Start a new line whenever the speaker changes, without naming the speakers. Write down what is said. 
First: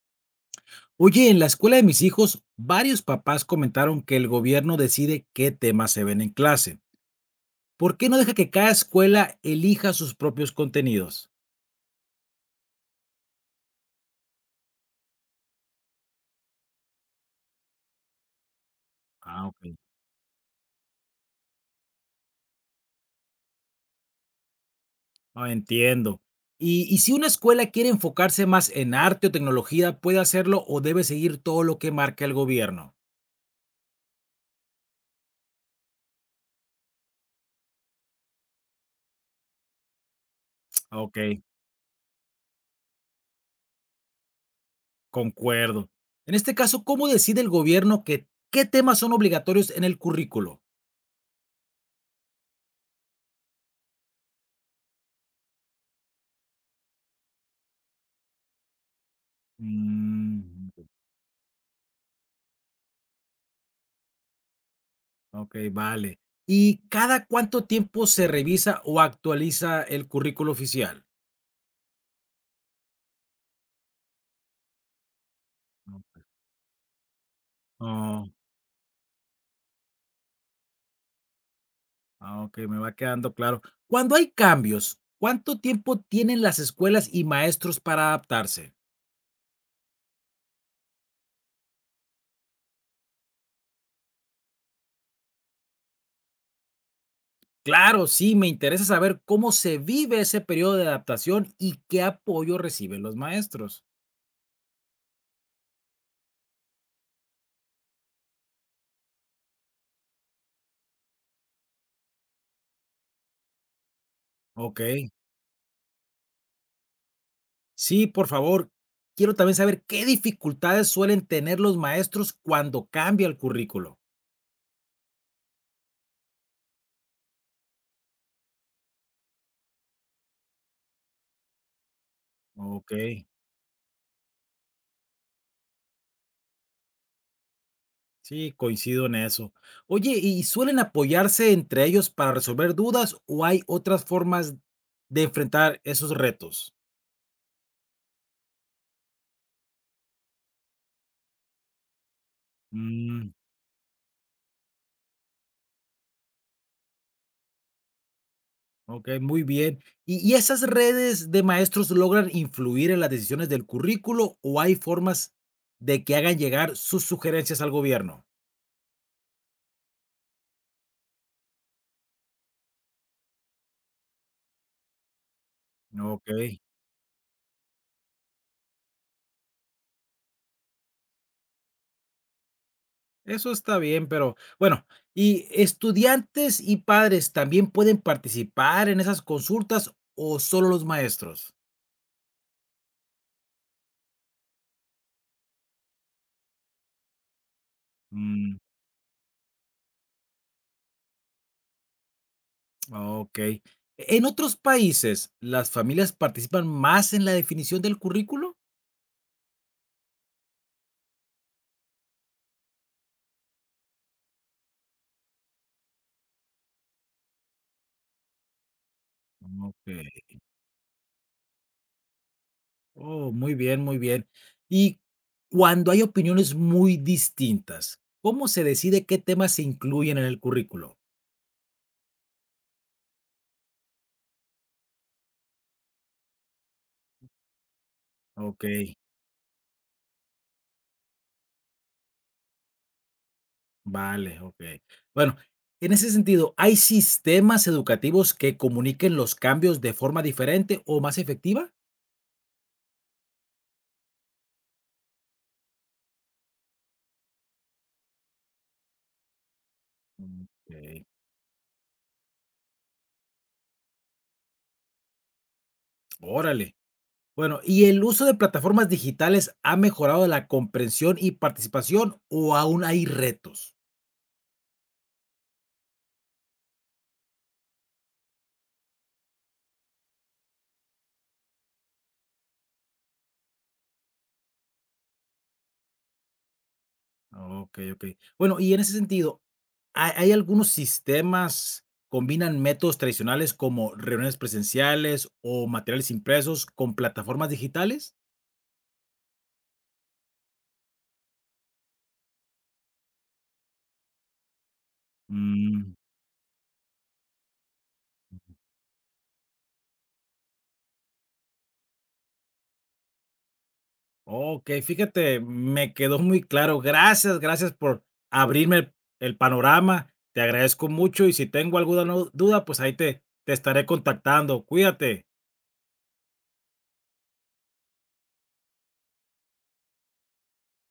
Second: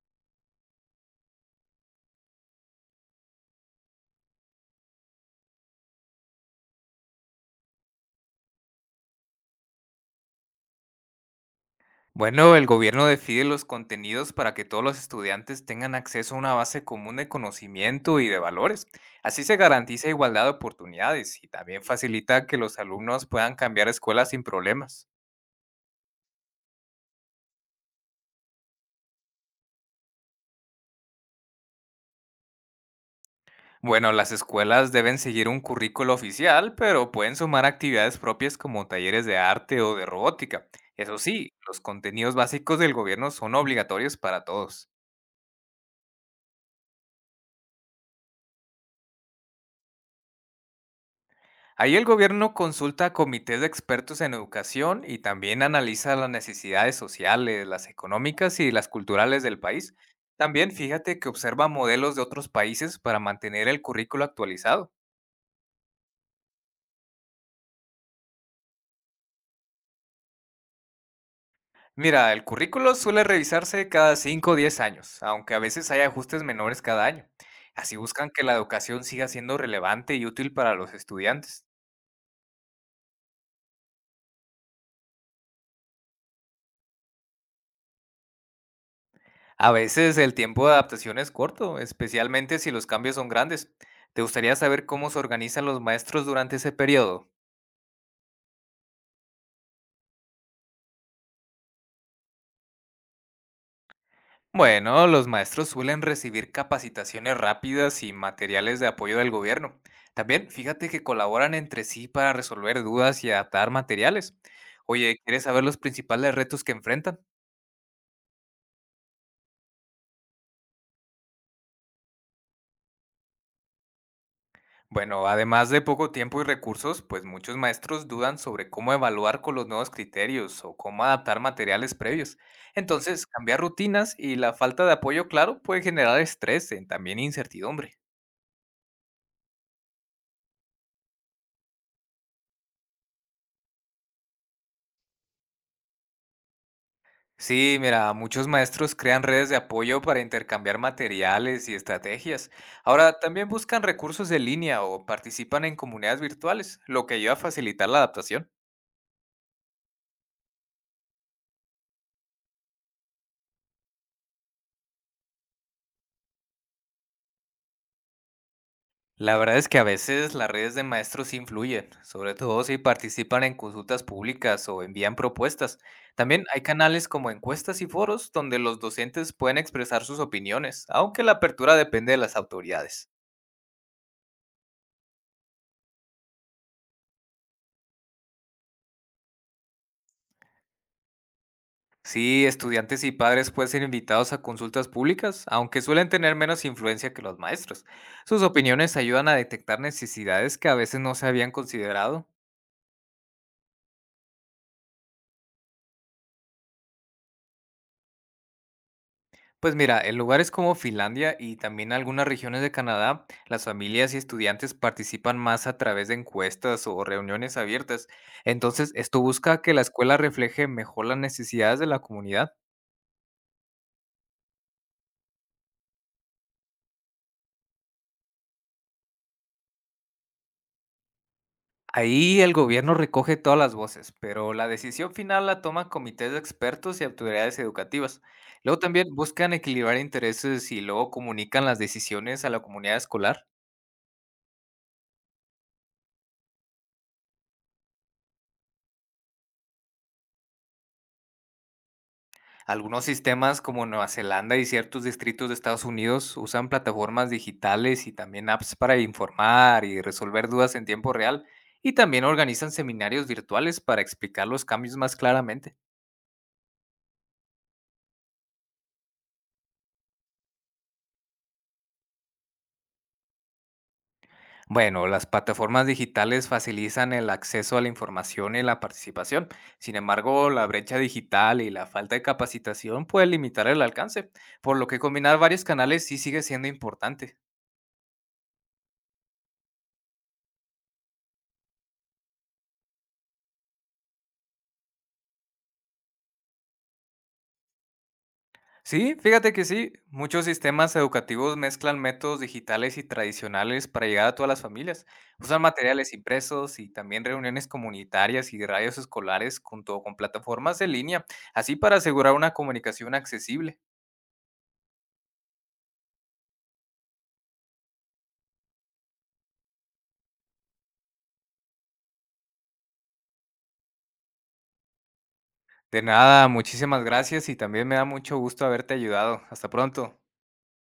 Oye, en la escuela de mis hijos, varios papás comentaron que el gobierno decide qué temas se ven en clase. ¿Por qué no deja que cada escuela elija sus propios contenidos?
Bueno, el gobierno decide los contenidos para que todos los estudiantes tengan acceso a una base común de conocimiento y de valores. Así
Ah,
se
ok.
garantiza igualdad de oportunidades y también facilita que los alumnos puedan cambiar escuelas sin problemas.
Ah, entiendo. Y si una escuela quiere enfocarse más en arte o tecnología, ¿puede hacerlo o debe seguir todo lo que marca el gobierno?
Bueno, las escuelas deben seguir un currículo oficial, pero pueden sumar actividades propias como talleres de arte o de robótica.
Ah,
Eso
ok,
sí, los contenidos básicos del gobierno son obligatorios para todos.
concuerdo. En este caso, ¿cómo decide el gobierno qué temas son obligatorios en el currículo?
Ahí el gobierno consulta a comités de expertos en educación y también analiza las necesidades sociales, las económicas y las culturales del país.
Mm,
También fíjate que observa modelos de otros países para mantener el currículo actualizado.
Okey, vale. ¿Y cada cuánto tiempo se revisa o actualiza el currículo oficial?
Mira, el currículo suele revisarse cada 5 o 10 años, aunque a veces
No.
hay ajustes menores cada año. Así
Oh,
buscan que la educación siga siendo relevante y útil para los estudiantes.
ah, okey, me va quedando claro. Cuando hay cambios, ¿cuánto tiempo tienen las escuelas y maestros para adaptarse?
A veces el tiempo de adaptación es corto, especialmente si los cambios son grandes. ¿Te gustaría saber cómo se organizan los maestros durante ese periodo?
Claro, sí, me interesa saber cómo se vive ese periodo de adaptación y qué apoyo reciben los maestros.
Bueno, los maestros suelen recibir capacitaciones rápidas y materiales de apoyo del gobierno. También fíjate que colaboran entre sí para resolver dudas y adaptar materiales.
Okey.
Oye, ¿quieres saber los principales retos que enfrentan?
Sí, por favor. Quiero también saber qué dificultades suelen tener los maestros cuando cambia el currículo.
Bueno, además de poco tiempo y recursos, pues muchos maestros dudan sobre cómo evaluar con los nuevos criterios o cómo adaptar materiales previos.
Okey.
Entonces, cambiar rutinas y la falta de apoyo claro puede generar estrés y también incertidumbre.
Sí, coincido en eso. Oye, ¿y suelen apoyarse entre ellos para resolver dudas o hay otras formas de enfrentar esos retos?
Sí, mira, muchos maestros crean redes de apoyo para intercambiar materiales y estrategias. Ahora,
Mm,
también buscan recursos en línea o participan en comunidades virtuales, lo que ayuda a facilitar la adaptación.
ok, muy bien. ¿Y esas redes de maestros logran influir en las decisiones del currículo o hay formas de que hagan llegar sus sugerencias al gobierno?
La verdad es que a veces las redes de maestros sí influyen, sobre todo si participan en consultas públicas o envían propuestas.
Ok,
También hay canales como encuestas y foros donde los docentes pueden expresar sus opiniones, aunque la apertura depende de las autoridades.
eso está bien, pero bueno, ¿y estudiantes y padres también pueden participar en esas consultas o solo los maestros?
Sí, estudiantes y padres pueden ser invitados a consultas públicas, aunque suelen tener menos influencia que los maestros. Sus opiniones ayudan a detectar necesidades que a veces no se habían considerado.
Ok. ¿En otros países las familias participan más en la definición del currículo?
Pues mira, en lugares como Finlandia y también algunas regiones de Canadá, las familias y estudiantes participan más a través de encuestas o reuniones abiertas. Entonces, esto busca que la escuela
Ok.
refleje mejor las necesidades de la comunidad.
Oh, muy bien, muy bien. Y cuando hay opiniones muy distintas, ¿cómo se decide qué temas se incluyen en el currículo?
Ahí el gobierno recoge todas las voces, pero la decisión final la toman comités de expertos y autoridades educativas.
Ok,
Luego también buscan equilibrar intereses y luego comunican las decisiones a la comunidad escolar.
vale, ok. Bueno, en ese sentido, ¿hay sistemas educativos que comuniquen los cambios de forma diferente o más efectiva?
Algunos sistemas como Nueva Zelanda y ciertos distritos de Estados Unidos usan plataformas digitales y también apps para informar y resolver
Ok,
dudas en tiempo real y también organizan seminarios virtuales para explicar los cambios más claramente.
órale. Bueno, ¿y el uso de plataformas digitales ha mejorado la comprensión y participación o aún hay retos?
Bueno, las plataformas digitales facilitan el acceso a la información y la participación. Sin embargo, la brecha digital y la falta de capacitación puede limitar el alcance, por lo que combinar varios canales sí sigue siendo importante.
Ok, ok. Bueno, y en ese sentido, ¿hay algunos sistemas combinan métodos tradicionales como reuniones presenciales o materiales impresos con plataformas digitales?
Sí, fíjate que sí, muchos sistemas educativos mezclan métodos digitales y tradicionales para llegar a todas las familias. Usan
Mm,
materiales impresos y también reuniones comunitarias y radios escolares junto con plataformas en línea, así para asegurar una comunicación accesible.
ok, fíjate, me quedó muy claro. Gracias, gracias por abrirme el, el panorama. Te agradezco mucho y si tengo alguna duda, pues ahí te estaré contactando. Cuídate.
De nada, muchísimas gracias y también me da mucho gusto haberte ayudado. Hasta pronto.